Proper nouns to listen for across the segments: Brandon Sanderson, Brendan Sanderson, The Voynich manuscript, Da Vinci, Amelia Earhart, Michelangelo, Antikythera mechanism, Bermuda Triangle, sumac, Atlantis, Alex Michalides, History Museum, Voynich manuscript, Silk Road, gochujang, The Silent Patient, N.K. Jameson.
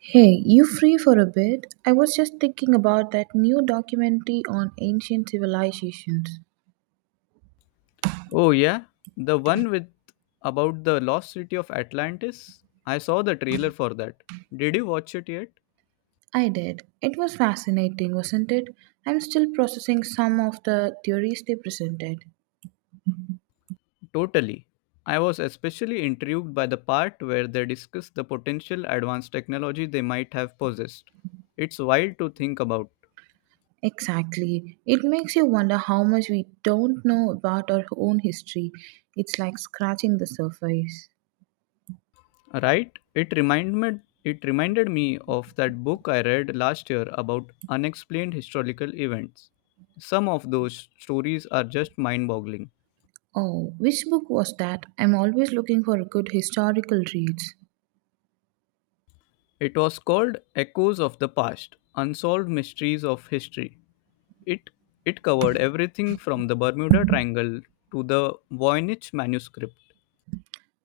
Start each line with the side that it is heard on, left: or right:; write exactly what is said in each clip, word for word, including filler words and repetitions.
right: Hey, you free for a bit? I was just thinking about that new documentary on ancient civilizations.
left: Oh yeah, the one with about the lost city of Atlantis? I saw the trailer for that. Did you watch it yet?
right: I did. It was fascinating, wasn't it? I'm still processing some of the theories they presented.
left: Totally. I was especially intrigued by the part where they discuss the potential advanced technology they might have possessed. It's wild to think about,
right: Exactly. It makes you wonder how much we don't know about our own history. It's like scratching the surface.
left: right? It reminded it reminded me of that book I read last year about unexplained historical events. Some of those stories are just mind-boggling.
right: Oh, which book was that? I'm always looking for good historical reads.
left: It was called Echoes of the Past Unsolved Mysteries of History. It, it covered everything from the Bermuda Triangle to the Voynich manuscript.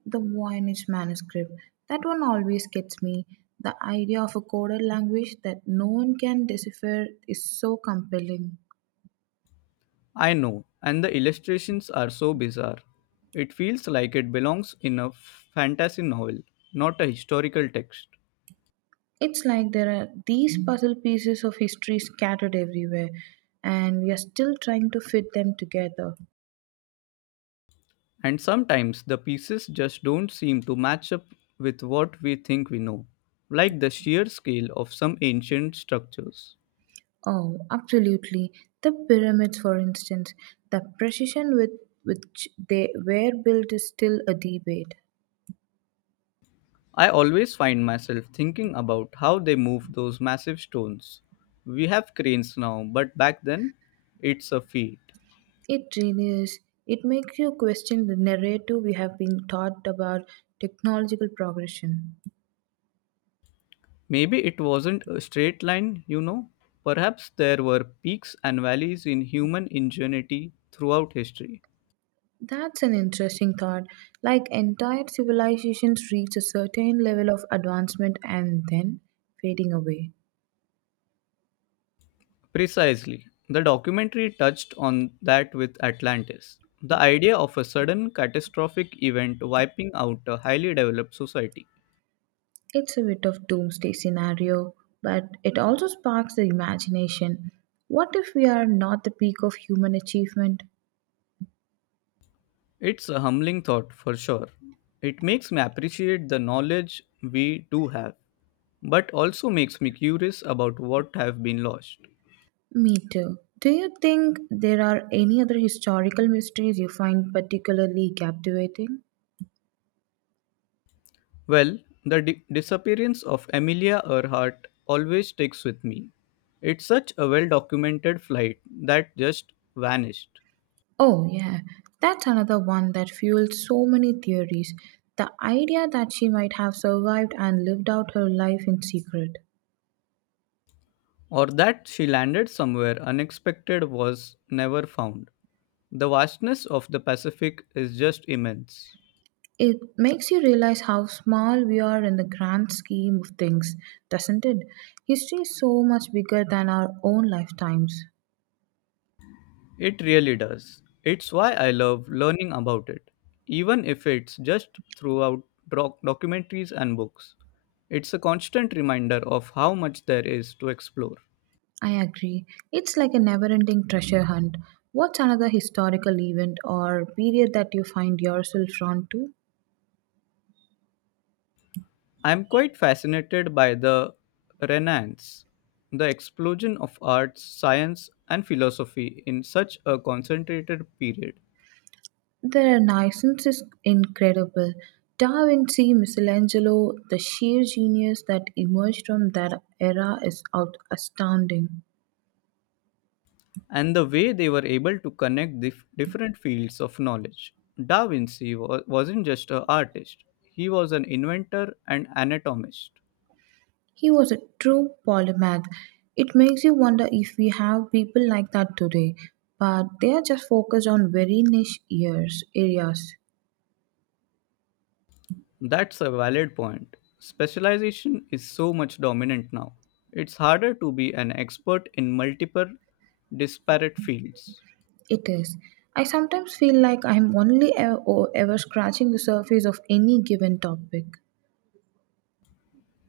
right: The Voynich manuscript. That one always gets me. The idea of a coded language that no one can decipher is so compelling.
left: I know, and the illustrations are so bizarre. It feels like it belongs in a fantasy novel, not a historical text.
right: It's like there are these puzzle pieces of history scattered everywhere, and we are still trying to fit them together.
left: And sometimes the pieces just don't seem to match up with what we think we know, like the sheer scale of some ancient structures.
right: Oh, absolutely. The pyramids, for instance, the precision with which they were built is still a debate.
left: I always find myself thinking about how they moved those massive stones. We have cranes now, but back then, it's a feat.
right: It really is. It makes you question the narrative we have been taught about technological progression.
left: Maybe it wasn't a straight line, you know. Perhaps there were peaks and valleys in human ingenuity throughout history.
right: That's an interesting thought. Like entire civilizations reach a certain level of advancement and then fading away.
left: Precisely. The documentary touched on that with Atlantis. The idea of a sudden catastrophic event wiping out a highly developed society.
right: It's a bit of doomsday scenario, but it also sparks the imagination. What if we are not the peak of human achievement?
left: It's a humbling thought for sure. It makes me appreciate the knowledge we do have, but also makes me curious about what have been lost.
right: Me too. Do you think there are any other historical mysteries you find particularly captivating?
left: Well, the di- disappearance of Amelia Earhart always sticks with me. It's such a well documented flight that just vanished,
right: Oh, yeah, that's another one that fueled so many theories. The idea that she might have survived and lived out her life in secret.
left: or that she landed somewhere unexpected was never found. The vastness of the Pacific is just immense.
right: It makes you realize how small we are in the grand scheme of things, doesn't it? History is so much bigger than our own lifetimes.
left: It really does. It's why I love learning about it, even if it's just throughout doc- documentaries and books. It's a constant reminder of how much there is to explore.
right: I agree. It's like a never ending treasure hunt. What's another historical event or period that you find yourself drawn to?
left: I'm quite fascinated by the Renaissance, the explosion of arts, science, and philosophy in such a concentrated period.
right: The Renaissance is incredible. Da Vinci, Michelangelo, the sheer genius that emerged from that era is out astounding.
left: And the way they were able to connect dif- different fields of knowledge. Da Vinci wa- wasn't just an artist, he was an inventor and anatomist.
right: He was a true polymath. It makes you wonder if we have people like that today, but they are just focused on very niche years, areas.
left: That's a valid point. Specialization is so much dominant now. It's harder to be an expert in multiple disparate fields.
right: It is. I sometimes feel like I'm only ever, ever scratching the surface of any given topic.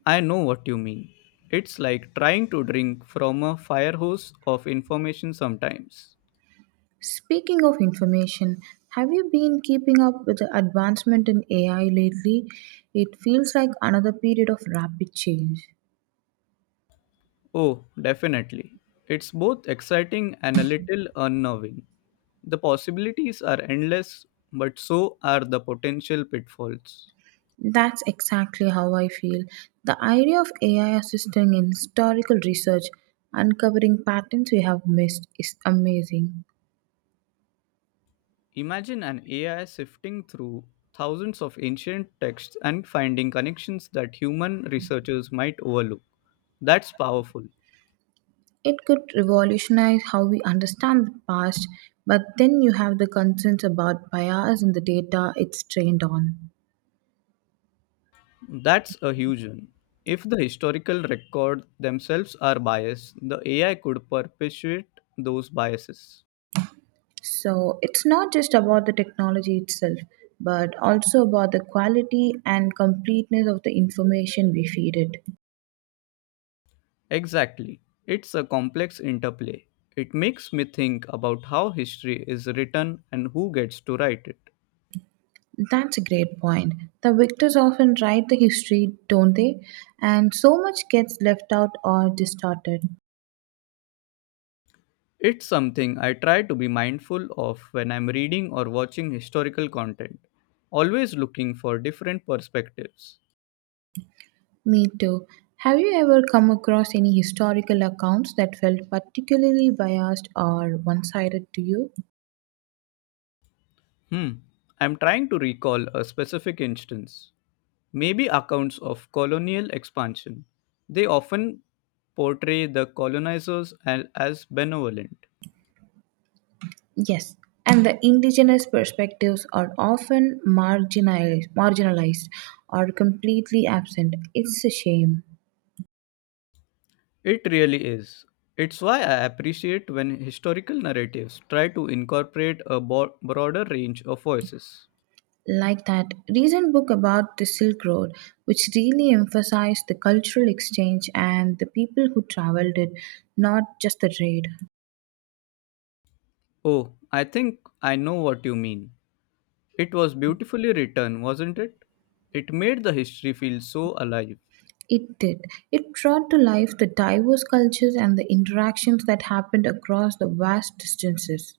left: I know what you mean. It's like trying to drink from a fire hose of information sometimes.
right: Speaking of information, have you been keeping up with the advancement in A I lately? It feels like another period of rapid change.
left: Oh, definitely. It's both exciting and a little unnerving. The possibilities are endless, but so are the potential pitfalls.
right: That's exactly how I feel. The idea of A I assisting in historical research, uncovering patterns we have missed, is amazing.
left: Imagine an A I sifting through thousands of ancient texts and finding connections that human researchers might overlook. That's powerful.
right: It could revolutionize how we understand the past, but then you have the concerns about bias in the data it's trained on.
left: That's a huge one. If the historical record themselves are biased, the A I could perpetuate those biases.
right: So it's not just about the technology itself, but also about the quality and completeness of the information we feed it.
left: Exactly. It's a complex interplay. It makes me think about how history is written and who gets to write it.
right: That's a great point. The victors often write the history, don't they? And so much gets left out or distorted.
left: It's something I try to be mindful of when I'm reading or watching historical content, always looking for different perspectives.
right: Me too. Have you ever come across any historical accounts that felt particularly biased or one sided to you?
left: Hmm, I'm trying to recall a specific instance. Maybe accounts of colonial expansion. They often portray the colonizers a- as benevolent.
right: Yes, and the indigenous perspectives are often marginalized, marginalized or completely absent. It's a shame.
left: It really is. It's why I appreciate when historical narratives try to incorporate a bo- broader range of voices.
right: Like that recent book about the Silk Road, which really emphasized the cultural exchange and the people who traveled it, not just the trade.
left: Oh, I think I know what you mean. It was beautifully written, wasn't it? It made the history feel so alive.
right: It did. It brought to life the diverse cultures and the interactions that happened across the vast distances.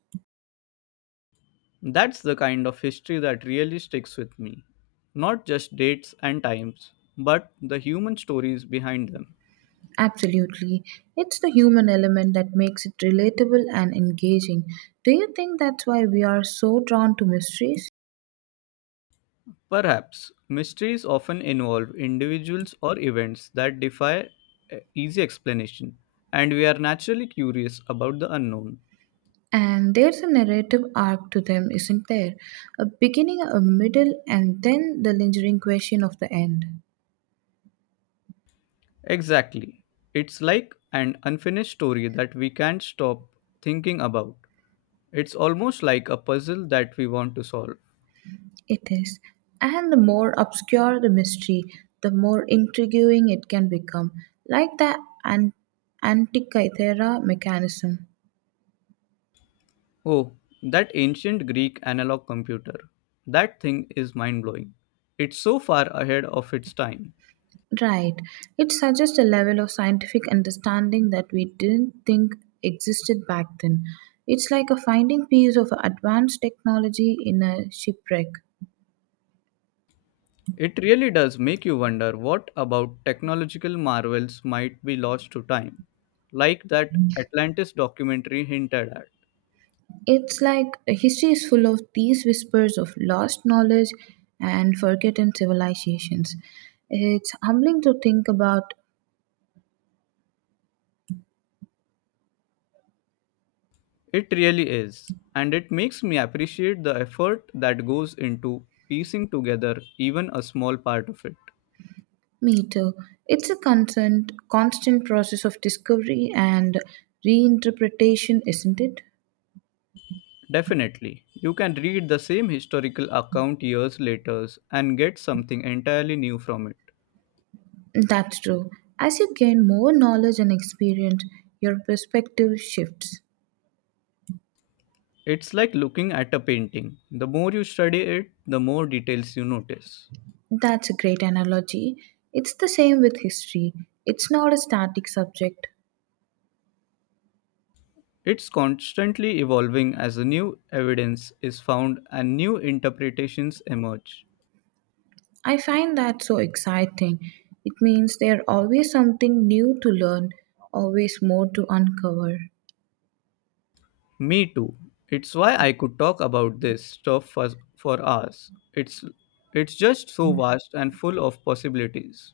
left: That's the kind of history that really sticks with me. Not just dates and times, but the human stories behind them.
right: Absolutely. It's the human element that makes it relatable and engaging. Do you think that's why we are so drawn to mysteries?
left: Perhaps mysteries often involve individuals or events that defy uh, easy explanation, and we are naturally curious about the unknown.
right: And there's a narrative arc to them, isn't there? A beginning, a middle, and then the lingering question of the end.
left: Exactly. It's like an unfinished story that we can't stop thinking about. It's almost like a puzzle that we want to solve.
right: It is. And the more obscure the mystery, the more intriguing it can become, like the an- Antikythera mechanism.
left: Oh, that ancient Greek analog computer. That thing is mind blowing. It's so far ahead of its time.
right: Right. It suggests a level of scientific understanding that we didn't think existed back then. It's like a finding piece of advanced technology in a shipwreck.
left: It really does make you wonder what about technological marvels might be lost to time, like that Atlantis documentary hinted at.
right: It's like history is full of these whispers of lost knowledge and forgotten civilizations. It's humbling to think about
left: It really is, and it makes me appreciate the effort that goes into piecing together even a small part of it.
right: me too. It's a constant, constant process of discovery and reinterpretation, isn't it?
left: Definitely, you can read the same historical account years later and get something entirely new from it.
right: That's true. As you gain more knowledge and experience, your perspective shifts.
left: It's like looking at a painting. The more you study it, the more details you notice.
right: That's a great analogy. It's the same with history, it's not a static subject.
left: It's constantly evolving as new evidence is found and new interpretations emerge.
right: I find that so exciting. It means there's always something new to learn, always more to uncover.
left: Me too. It's why I could talk about this stuff for, for hours. It's it's just so vast and full of possibilities.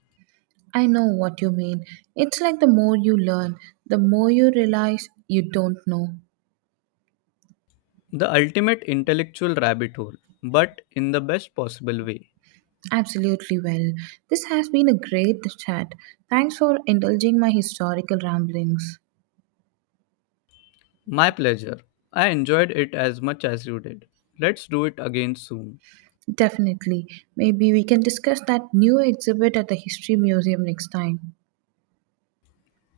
right: I know what you mean. It's like the more you learn, the more you realize you don't know.
left: The ultimate intellectual rabbit hole, but in the best possible way.
right: Absolutely well. This has been a great chat. Thanks for indulging my historical ramblings.
left: My pleasure. I enjoyed it as much as you did. Let's do it again soon.
right: Definitely. Maybe we can discuss that new exhibit at the History Museum next time.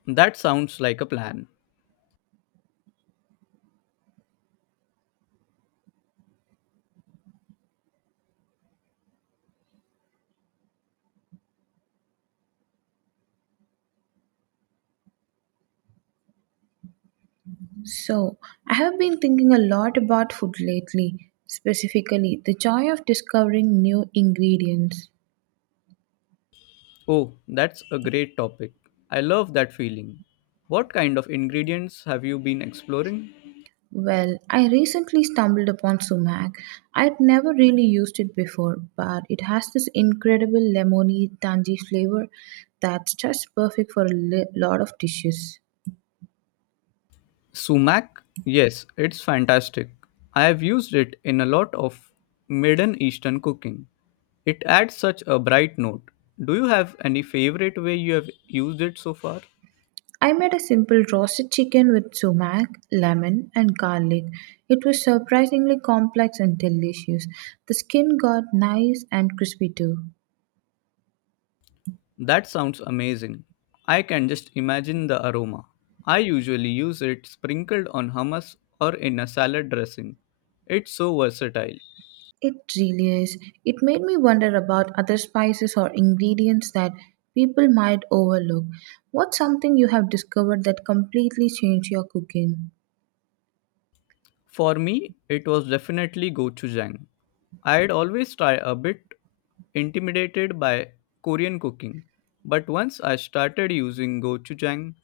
left: That sounds like a plan.
right: So, I have been thinking a lot about food lately, specifically the joy of discovering new ingredients.
left: Oh, that's a great topic. I love that feeling. What kind of ingredients have you been exploring?
right: Well, I recently stumbled upon sumac. I'd never really used it before, but it has this incredible lemony, tangy flavor that's just perfect for a li- lot of dishes.
left: Sumac? Yes, it's fantastic. I have used it in a lot of Middle Eastern cooking. It adds such a bright note. Do you have any favorite way you have used it so far?
right: I made a simple roasted chicken with sumac, lemon, and garlic. It was surprisingly complex and delicious. The skin got nice and crispy too.
left: That sounds amazing. I can just imagine the aroma. I usually use it sprinkled on hummus or in a salad dressing. It's so versatile.
right: It really is. It made me wonder about other spices or ingredients that people might overlook. What's something you have discovered that completely changed your cooking?
left: For me, it was definitely gochujang. I had always tried a bit intimidated by Korean cooking, but once I started using gochujang,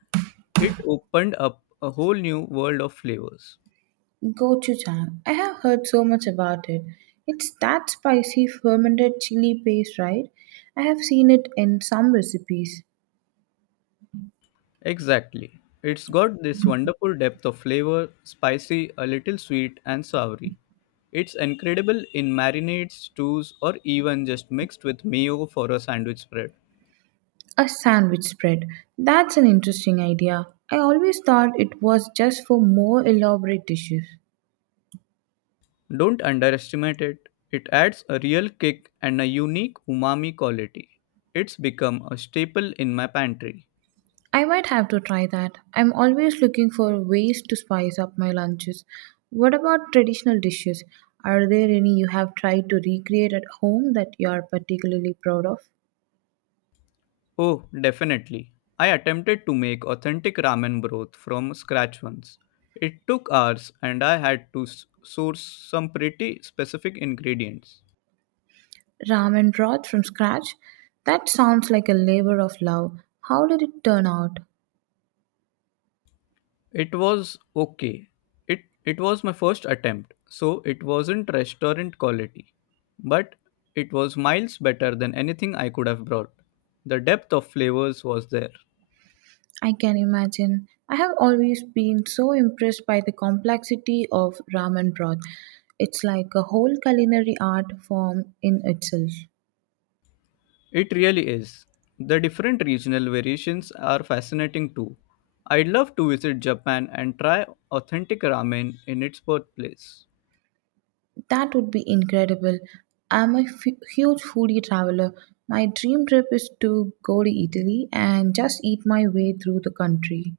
left: it opened up a whole new world of flavors.
right: Gochujang. I have heard so much about it. It's that spicy fermented chili paste, right? I have seen it in some recipes.
left: Exactly. It's got this wonderful depth of flavor, spicy, a little sweet, and savory. It's incredible in marinades, stews, or even just mixed with mayo for a sandwich spread.
right: A sandwich spread. That's an interesting idea. I always thought it was just for more elaborate dishes.
left: Don't underestimate it. It adds a real kick and a unique umami quality. It's become a staple in my pantry.
right: I might have to try that. I'm always looking for ways to spice up my lunches. What about traditional dishes? Are there any you have tried to recreate at home that you are particularly proud of?
left: Oh, definitely. I attempted to make authentic ramen broth from scratch once. It took hours and I had to s- source some pretty specific ingredients.
right: Ramen broth from scratch? That sounds like a labor of love. How did it turn out?
left: It was okay. It it was my first attempt, so it wasn't restaurant quality, but it was miles better than anything I could have brought. The depth of flavors was there.
right: I can imagine. I have always been so impressed by the complexity of ramen broth. It's like a whole culinary art form in itself.
left: It really is. The different regional variations are fascinating too. I'd love to visit Japan and try authentic ramen in its birthplace.
right: That would be incredible. I'm a f- huge foodie traveler. My dream trip is to go to Italy and just eat my way through the country.